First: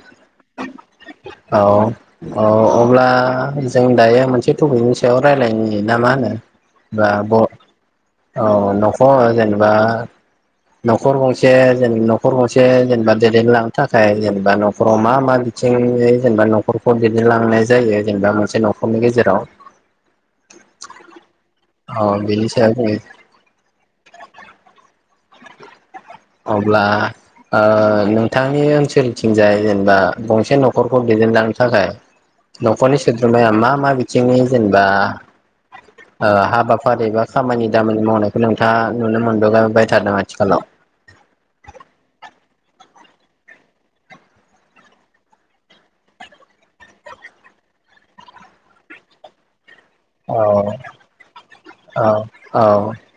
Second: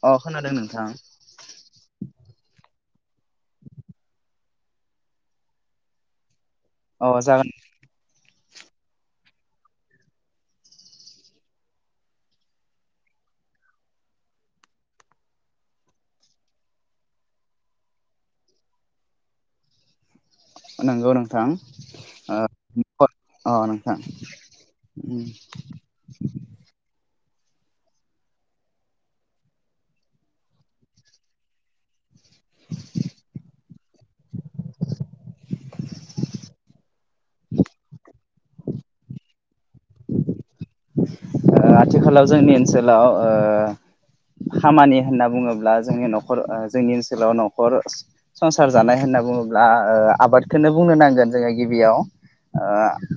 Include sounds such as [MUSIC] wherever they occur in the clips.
अ खोनादों नोंथां औ औ अब्ला जों दायो मोनसे थफिगनि सायाव रायलायनि ना मा होनो अ राब' औ जागोन न'खर ओ जेनेबा न'खर गंसे जे न'खर गंसे जेनेबा दैदेनलांनो थाखाय जेनेबा नखराव मा मा बिथिङै जेनेबा नखरखौ दैदेनलांनाय जायो जेनेबा मोनसे नखरनि गेजेराव नोंगौ नोंथां औ बेनि सायाव जोङो [UNINTELLIGIBLE] अ नोंथां उम अब्ला ओ नोंथांनि ओनसोलथिंजाय जेनेबा गंसे नखरखौ दैदेनलांनो थाखाय न'खरनि सोद्रोमाया मा मा बिथिंनि जेनेबा ओ हाबाफारि बा खामानि दामानि मावनायखौ नोंथाङा नुनो मोनबो बाय थादों आथिखालाव आथिखालाव जोंनि ओनसोलाव ओ खामानि होनना बुङोब्ला जोंनि नखर ओ जोंनि ओनसोलाव नखर संसार जानाय होनना बुङोब्ला ओ औ आबादखोनो बुंनो नांगोन जोङो गिबियाव औ औ ओ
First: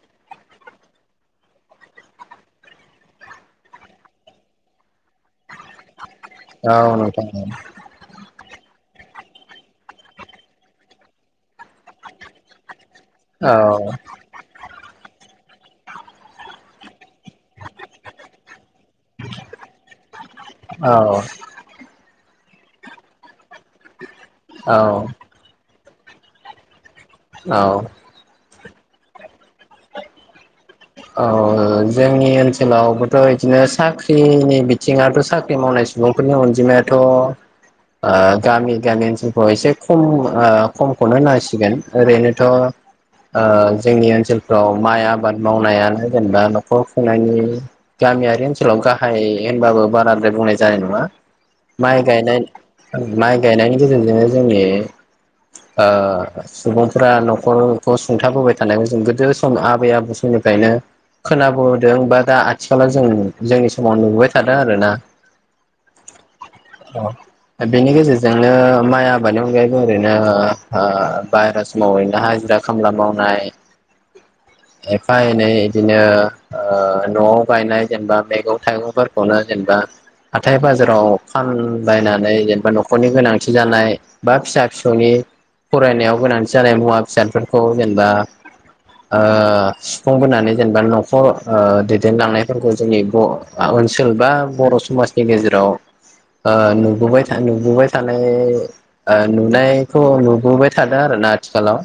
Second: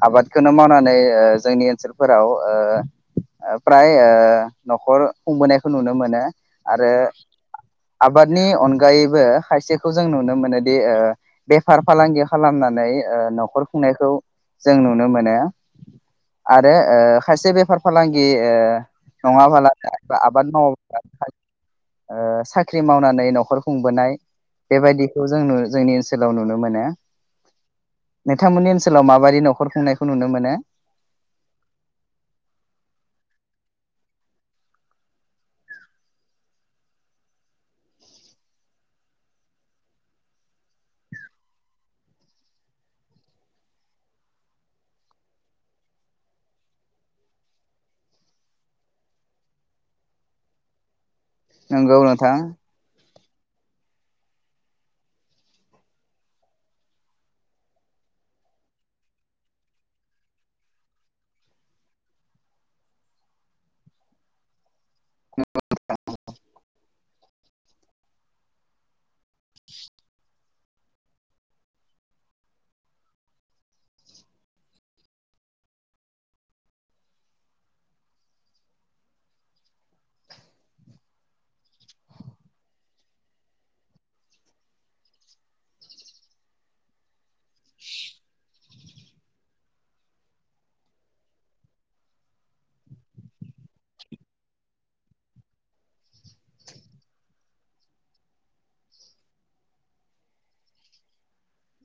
आबाद बेखौनो मावनानै ओ जोंनि ओनसोलफोराव ओ फ्राय ओ नखर खुंबोनायखौ नुनो मोनो औ नोंथां औ नि अनगायैबो खायसेखौ जों नुनो मोनोदि ओ बेफार फालांगि खालामनानै ओ औ नखर खुंनायखौ जों नुनो मोनो नो आरो ओ खायसे बेफार‌ फालांगि कि ओ नङाबाला आबाद मावो औ ओ साख्रि मावनानै नखर खुंबोनाय औ बेबायदिखौ जोंनो जोंनि ओ ओनसोलाव नुनो मोनो औ नोंथांमोननि ओनसोलाव माबादि नखर खुंनायखौ नुनो मोनो ओ जोंनि ओनसोलावबोथ' इदिनो साख्रिनि बिथिङथ' साख्रि मावनाय सुबुंफोरनि अनजिमायाथ' ओ गामि गामि ओनसोलफ्राव एसे खम ओ खमखौनो नांसिगोन ओरैनोथ' ओ जोंनि ओनसोलफ्राव माइ आबाद मावनायानो जेनेबा नखर खुंनायनि गामियारि ओनसोलाव गाहाय होनबाबो बाराद्राय बुंनाय जानाय नङा नोंगौ माइ नोंथां गायनाय माइ गायनायनि गेजेरजोंनो जोंनि ओ सुबुंफोरा न'खरखौ सुंथाबोबाय थानाय जों गोदो सम आबै आबौ सम समनिफ्रायनो खोनाबोदों बा दा आथिखालाव जों जोंनि समाव नुुबाय थादों आरोना [UNINTELLIGIBLE] अ बेनि गेजेरजोंनो माइ आबादनि अनगायैबो ओरैनो ओ बायेरा समावैनो हाजिरा खामला मावनाय। एफा एनै बिदिनो ओ न'आव गायनाय जेनेबा मैगं थाइगंफोरखौनो जेनेबा हाथाय बाजाराव फानबायायनानै जेनेबा न'खरनि गोनांथि जानाय बा फिसा फिसौनि फरायनायाव गोनांथि जानाय मुवा फिसादफोरखौ जेनेबा सुफुंबोनानै जेनेबा न'खर ओ दैदेनलांनायफोरखौ जोंनि ओनसोल बा बर' समाजनि गेजेराव ओ नुबोबाय नुबोबाय थानाय नुनायखौ नुबोबाय थादों आरोना आथिखालाव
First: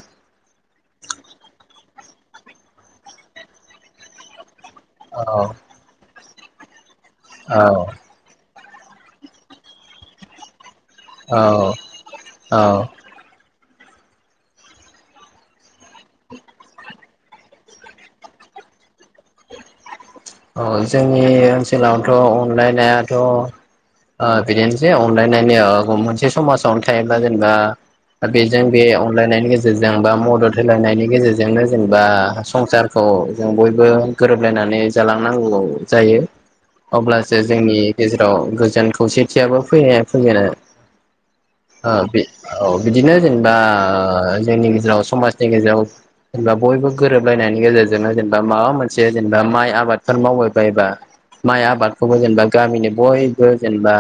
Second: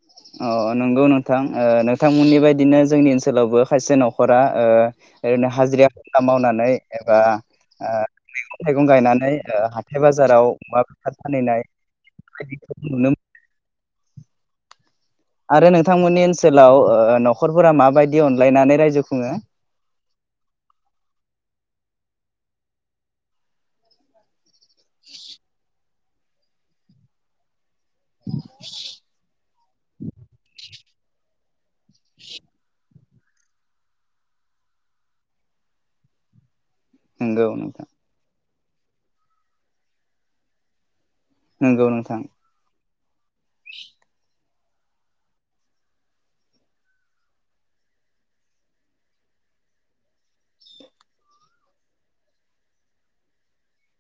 अ नंगौ नोंथां ओ नोंथांमोननि बायदिनो जोंनि ओनसोलावबो खायसे न'खरा ओ औ ओरैनो हाजिरा मावनानै एबा औ ओ [UNINTELLIGIBLE] थाइगं गायनानै ओ हाथाय बाजाराव अमा औ फास-फानहैनाय औ बेखौ नुनो आरो नोंथांमोननि ओनसोलाव ओ न'खरफोरा माबायदि अनलायनानै रायजो खुङो अ जोंनि ओनसोलावथ' अनलायनायाथ' ओ बिदिनोसै अनलायनायनि ओ [UNINTELLIGIBLE] मोनसे समाजावनो थायोब्ला जेनेबा दा बेजों बे अनलायनायनि गेजेरजों बा मदद हो अनलायनायनि गेजेरजोंनो जेनेबा संसारखौ जों बयबो गोरोबलायनानै जालांनांगौ जायो अब्लासो नंगौ जोंनि नोंथां गेजेराव गोजो गोजोन खौसेथियाबो फैनाया फैयोआरोना। नंगौ आ नोंथां बे औ बिदिनो जेनेबा अ जोंनि गेजेराव समाजनि गेजेराव जेनेबा बयबो गोरोबलायनायनि गेजेरजोंनो जेनेबा माबा मोनसे जेनेबा माइ आ बादफोर मावबायबायोबा माइ आबादखौबो जेनेबा गामिनि बयबो जेनेबा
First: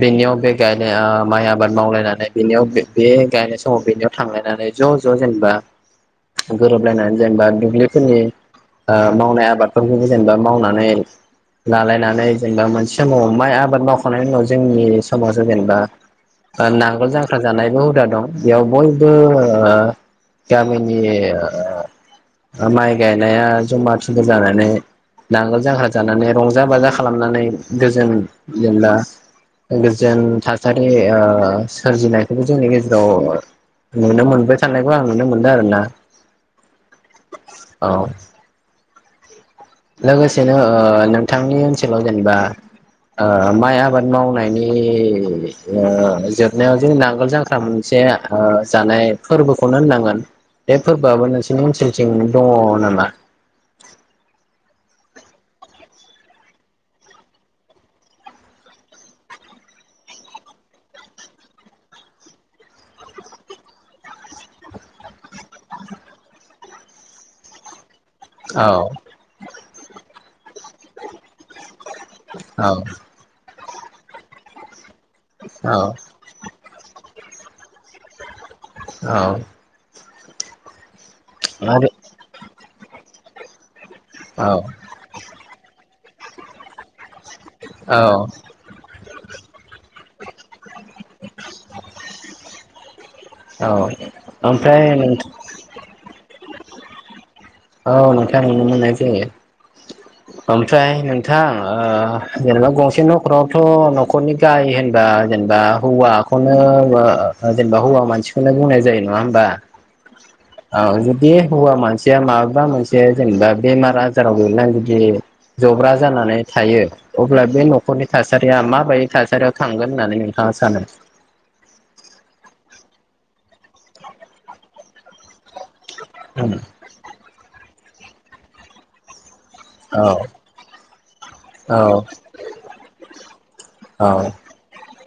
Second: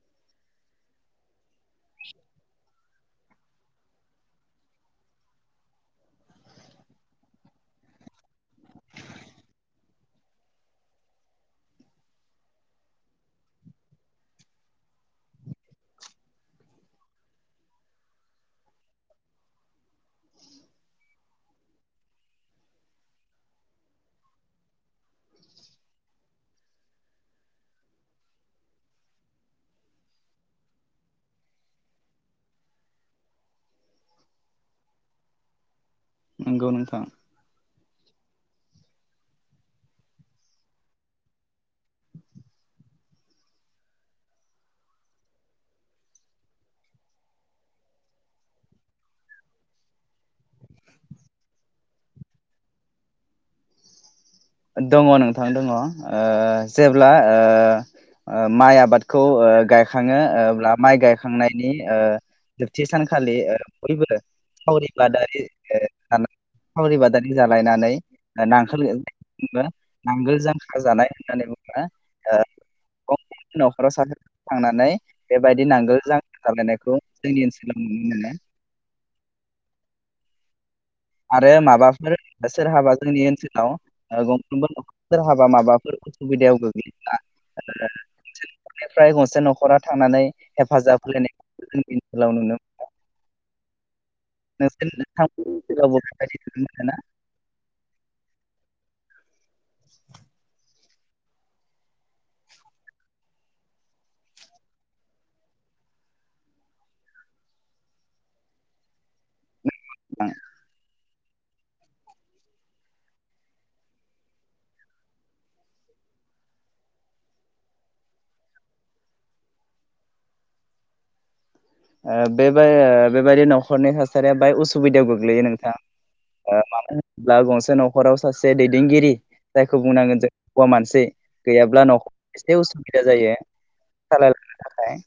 बेनियाव बे गायनाय माइ आबाद मावलायनानै बेनियाव बे गायनाय समाव बेनियाव थांलायनानै ज' ज' जेनेबा गोरोबलायनानै जेनेबा दुब्लिफोरनि अ मावनाय आबादफोरनि जेनेबा मावनानै लालायनानै जेनेबा मोनसे समाव माइ आबाद मावखांनायनि उनाव जोंनि समावो जेनेबा अ नांगोल जांख्रा जानायबो हुदा दं बेयाव बयबो अ गामिनि माइ गायनाया जमा थुर जानानै नांगोल जांख्रा जानानै रंजा बाजा खालामनानै गोजोन जेनेबा गोजोन थासारि अ सोरजिनायखौबो जोंनि गेजेराव नुनो मोनबाय थानायखौ आं नुनो मोनदों आरो ना नंगौ नोंथां औ लोगोसेनो अ नोंथांनि ओनसोलाव जेनेबा अ माइ आबाद मावनायनि अ जोबनायाव जे नांगोल जांख्रा मोनसे अ जानाय फोरबोखौनो होननांगोन बे फोरबोआबो नोंसोरनि ओनसोलथिं दङ नामा दङ नोंथां दङ अ जेब्ला अ अ माइ आबादखौ अ गायखाङो अ अब्ला माइ गायखांनायनि अ जोबथि सानखालि अ बयबो सावरि बादारि अ सावरि बादारि जालायनानै [UNINTELLIGIBLE] जेनेबा नांगोल जांख्रा जानाय होननानै औ बुङो [UNINTELLIGIBLE] नखराव सासे थांनानै बेबायदि औ नांगोल जांख्रा जानायखौ जोंनि ओनसोलाव नुनो मोनो औ आरो माबाफोर सोरहाबा जोंनि ओनसोलाव अ औ गंफ्रोमबो न'खराव सोरहाबा माबाफोर सुबिदायाव गोग्लैयो औ फ्राय गंसे न'खरा थांनानै हेफाजाब होलायनायखौ जोंनि ओनसोलाव नुनो मोनो औ ओमफ्राय नोंसोर नोंथां नोंथांमोननि [UNINTELLIGIBLE] औ नोंथां नुनो मोननाय जायो ओमफ्राय नोंथां अ जेनेबा गंसे न'खरावथ' न'खरनि गाहाय होनबा जेनेबा हौवाखौनो अ जेनेबा हौवा मानसिखौनो बुंनाय जायो नङा होमबा? उ औ जुदि हौवा मानसिया माबा मोनसे जेनेबा बेमार आजाराव गोलैनानै जुदि जब्रा जानानै थायो अब्ला बे न'खरनि थासारिया माबायदि थासारियाव थांगोन होननानै नोंथाङा सानो अ बे बाय बे बेबायदि न'खरनि थासारिया बाहाय उसुबिदायाव गोग्लैयो नोंथां। अ मानो होनब्ला गंसे न' खराव सासे दैदेनगिरि जायखौ औ बुंनांगोन जों हौवा मानसि औ गैयाब्ला न'खराव एसे उसुबिदा जायो औ सालायलांनो थाखाय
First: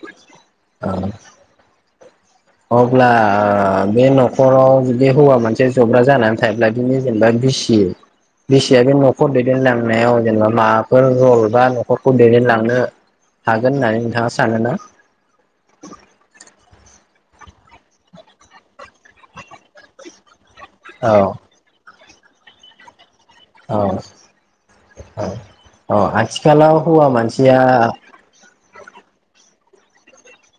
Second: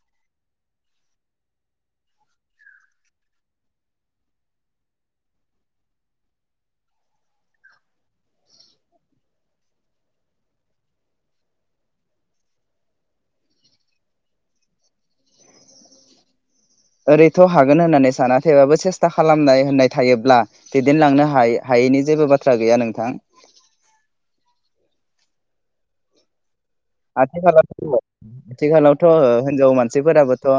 औ अब्ला अ बे न'खराव जुदि हौवा मानसि जब्रा जानानै थाब्लादि बिनि जेनेबा बिसि बिसिया बे न'खर दैदेनलांनायाव जेनेबा माबाफोर रल बा न'खरखौ दैदेनलांनो हागोन होननानै नोंथाङा सानोना ओरैथ' हागोन होननानै सानाखैबाबो सेस्था खालामनाय होननाय थायोब्ला औ दैदेनलांनो हा हायैनि जेबो बाथ्रा गैया नोंथां औ औ औ आथि आथिखालाव हौवा मानसिया आथिखालाव आथिखालावथ' हिनजाव मानसिफोराबोथ' ओ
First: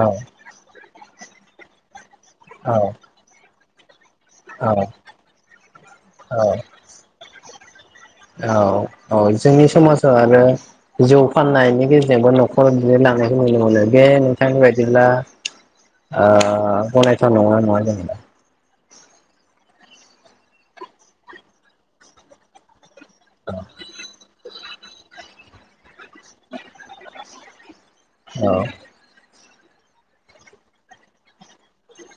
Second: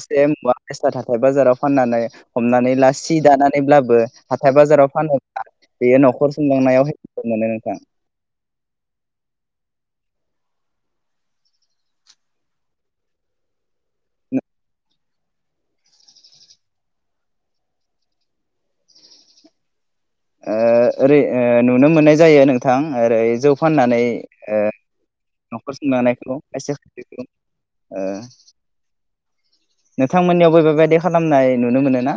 औ मुवा बेसाद हाथाय बाजाराव फाननानै हमनानै ला सि दानानै ब्लाबो हाथाय बाजाराव फानोब्ला बेयो न'खर सुंलांनायावहाय मोनो नोंथां औ औ जोंनि समाजाव आरो जौ फाननायनि गेजेरजोंबो न'खर बिदि लांनायखौ नुनो मोनो बे नोंथांनि बायदिब्ला ओ गनायथाव नगौना नङा जेनेबा ओ ओरै नुनो मोननाय जायो नोंथां ओरै जौ फाननानै ओ न'खर सुंलांनायखौ [UNINTELLIGIBLE] ओ औ नोंथांमोननियाव बे बेबायदि खालामनाय नुनो मोनो ना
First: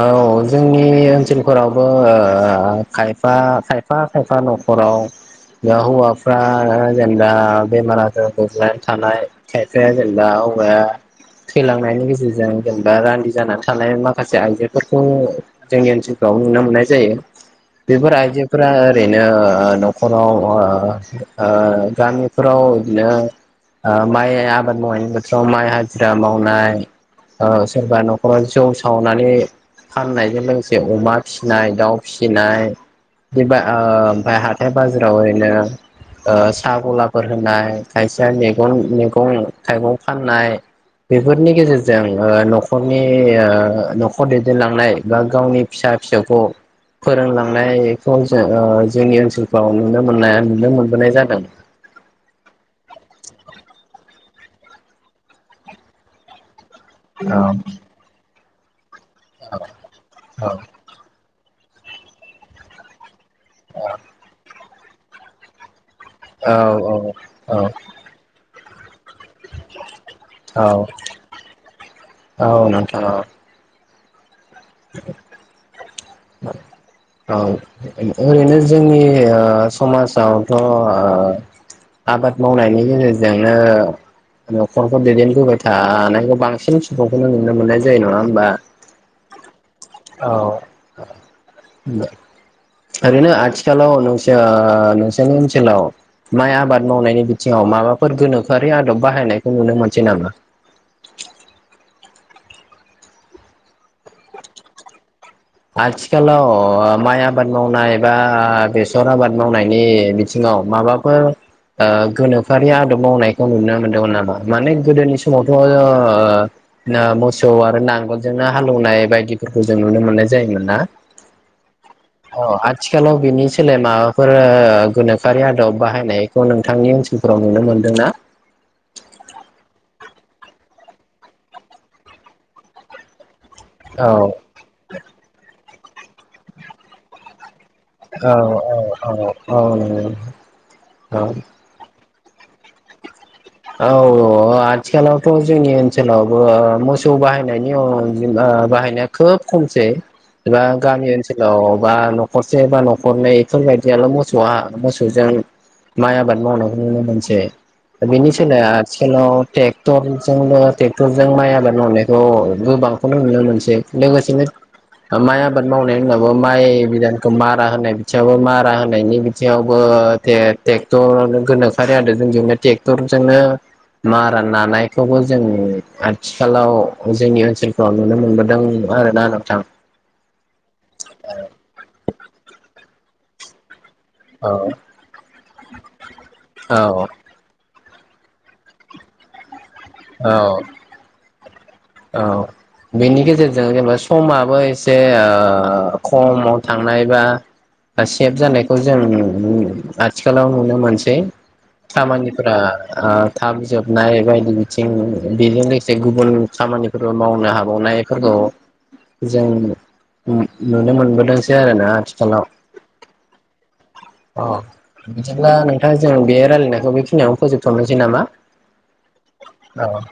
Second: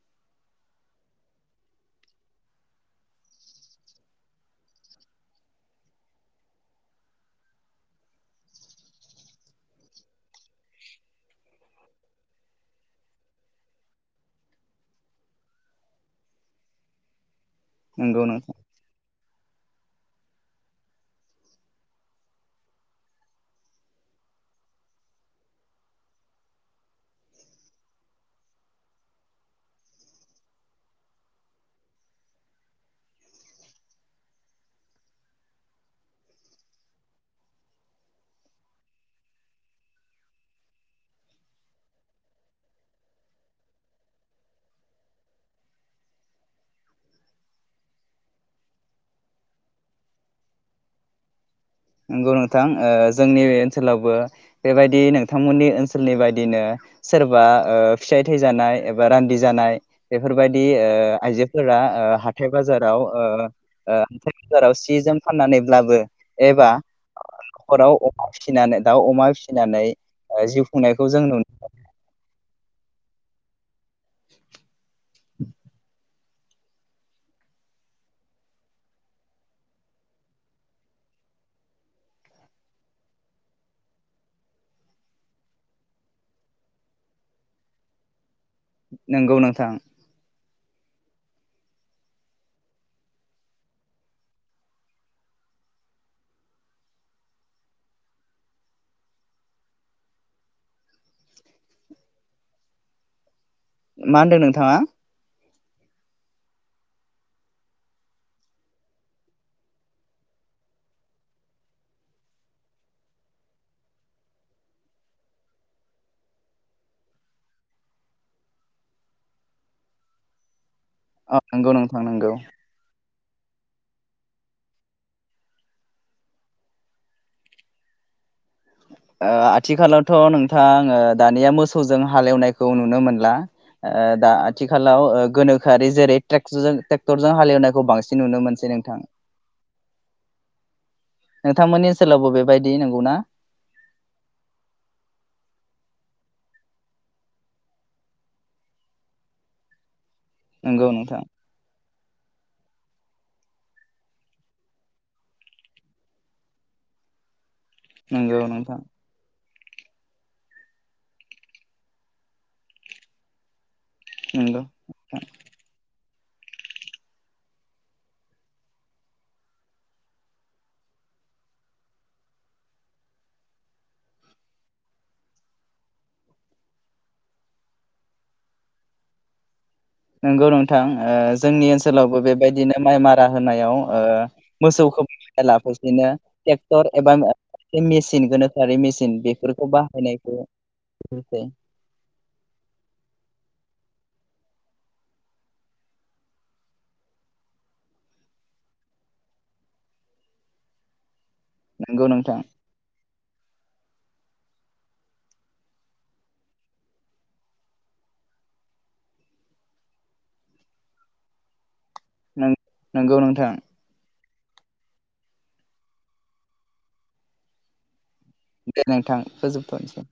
औ जोंनि ओनसोलफोरावबो खायफा खायफा खायफा न'खराव दा हौवाफ्रा जेनेबा बेमार आजार गोग्लनानै थानाय खायफाया जेनेबा हौवाया थैलांनायनि गेजेरजों जेनेबा रान्दि जानानै थानाय माखासे माखासे आयजोफोरखौ जोंनि ओनसोलफ्राव नुनो मोननाय जायो बेफोर नंगौ नोंथां आइजोफोरा ओरैनो नखराव ओ ओ गामिफोराव ओ बिदिनो माइ आबाद मावनायनि बोथोराव माइ हाजिरा मावनाय ओ सोरबा नख'राव जौ सावनानै फाननायजों लोगोसे अमा फिसिनाय दाउ फिसिनाय बि ओ ओमफाय हाथथाय बाजाराव ओरैनो ओ साहा गलाफोर होनाय खायसेया मैगं मैगं थाइगं फाननाय बेफोरनि गेजेरजों न'खरनि ओ न'खर दैदेनलांनाय बा गावनि फिसा फिसौखौ फोरोंलांनायखौ जों जोंनि ओनसोलफ्राव नुनो मोननाय नुनो मोनबोनाय जादों नंगौ नोंथां ओ जोंनि ओनसोलावबो बेबायदि नोंथांमोननि ओनसोलनि बायदिनो सोरबा औ ओ फिसाय थैजानाय एबा रान्दि जानाय औ बेफोरबायदि ओ आइजो फोरा ओ हाथाय बाजाराव अ ओ बाजाराव सि जोम फाननानैब्लाबो औ एबा औ औ नखराव अमा फिसि दाउ अमा फिसिनानै ओ औ जिउ खुंनायखौ जों नु औ नोंथां औ [INAUDIBLE] औ ओरैनो जोंनि ओ समाजावथ' ओ आबाद मावनायनि गेजेरजोंनो न'खरखौ दैदेनबोबाय थानायखौ बांसिन सुुखौनो नुनो मोननाय जायो नङा होम्बा नंगौ नोंथां औ ओरैनो आथिखालाव नोंसोर नोंसोरनि ओनसोलाव माइ आबाद मावनायनि बिथिङाव माबाफोर गोनोखोआरि आदब बाहायनायखौ नुनो मोनसै नामा मा होनदों नोंथाङा आथिखालाव माइ आबाद मावनाय बा बेसर आबाद मावनायनि बिथिङाव माबाफोर ओ गोनोखोआरि आदब मावनायखौ नुनो मोनदोंमोन नामा? माने गोदोनि समावथ' ओ मोसौ आरो नांगोलजोंनो हालौनाय बायदिफोरखौ जों नुनो मोननाय जायो जायोमोन ना औ नंगौ नोंथां नंगौ खालाव बिनि सोलायमाफोर ओ गोनोखोआरि आदब बाहायनायखौ नोंथांनि ओनसोलफोराव नुनो मोनदोंना? ओ आथिखालावथ' नोंथां ओ दानिया मोसौजों हालेवनायखौ नुनो मोनला ओ औ दा आथिखालाव गोनो खोआरि जेरै‌ ट्रेक्ट टेक्टरजों हालेवनाय औ औ औ औ औ सोलावबो बेबायदि नंगौ ना औ औ आथिखालावथ' जोंनि ओनसोलावबो मोसौ बाहायनायनि अनजिमा बाहायनाया खोब खमसै एबा नंगौ गामि नोंथां ओनसोलाव बा न'खरसे बा न'खरनै बेफोरबायदियाल' मोसौआ मोसौजों माइ आबाद मावनायखौ नुनो मोनसै बेनि नंगौ सोलाय‌ नोंथां आथिखालाव टेक्टरजोंबो टेक्टर जों माइ आबाद मावनायखौ गोबांखौनो नुनो मोनसै लोगोसेनो नंगौ। ओ माइ आबाद मावनाय जोंनाबो माइ बिदानखौ मारा होनाय बिथिङावबो मारा होनायनि बिथिङावबो टेक ट्रेक्टर गोनोखोयारि आदबजोंनो ट्रेक्टर जोंनो मारा नानायखौबो जों आथिखालाव जोंनि ओनसोलफ्राव नुनो मोनबोदों आरोना नोंथां नंगौ नोंथां ओ जोंनि ओनसोलावबो बेबायदिनो माइ मारा होनायाव ओ औ मोसौखौ लाफुसिनो औ ट्रेक्टर एबा बे मेसिन गोनोखोआरि मेसिन बेफोरखौबा औ औ बेनि गेजेरजों जेनेबा सु समाबो एसे ओ खमाव थांनाय बा सेभ जानायखौ जों आथिखालाव नुनो मोनसै नंगौ नोंथां। खामानिफोरा ओ थाब जोब नाय बायदिनि थिं बेजों लोगोसे गुबुन खामानिफोरबो मावनो हाबावनायफोरखौ जों नुनो मोनबोदोंसो आरोना आथिखालाव नों नंगौ नोंथां अ बिदिब्ला नोंथां जों बे रायलायनायखौ बेखिनियावनो फोजोबथ'नोसै नामा दे नोंथां फोजोबथ'नोसै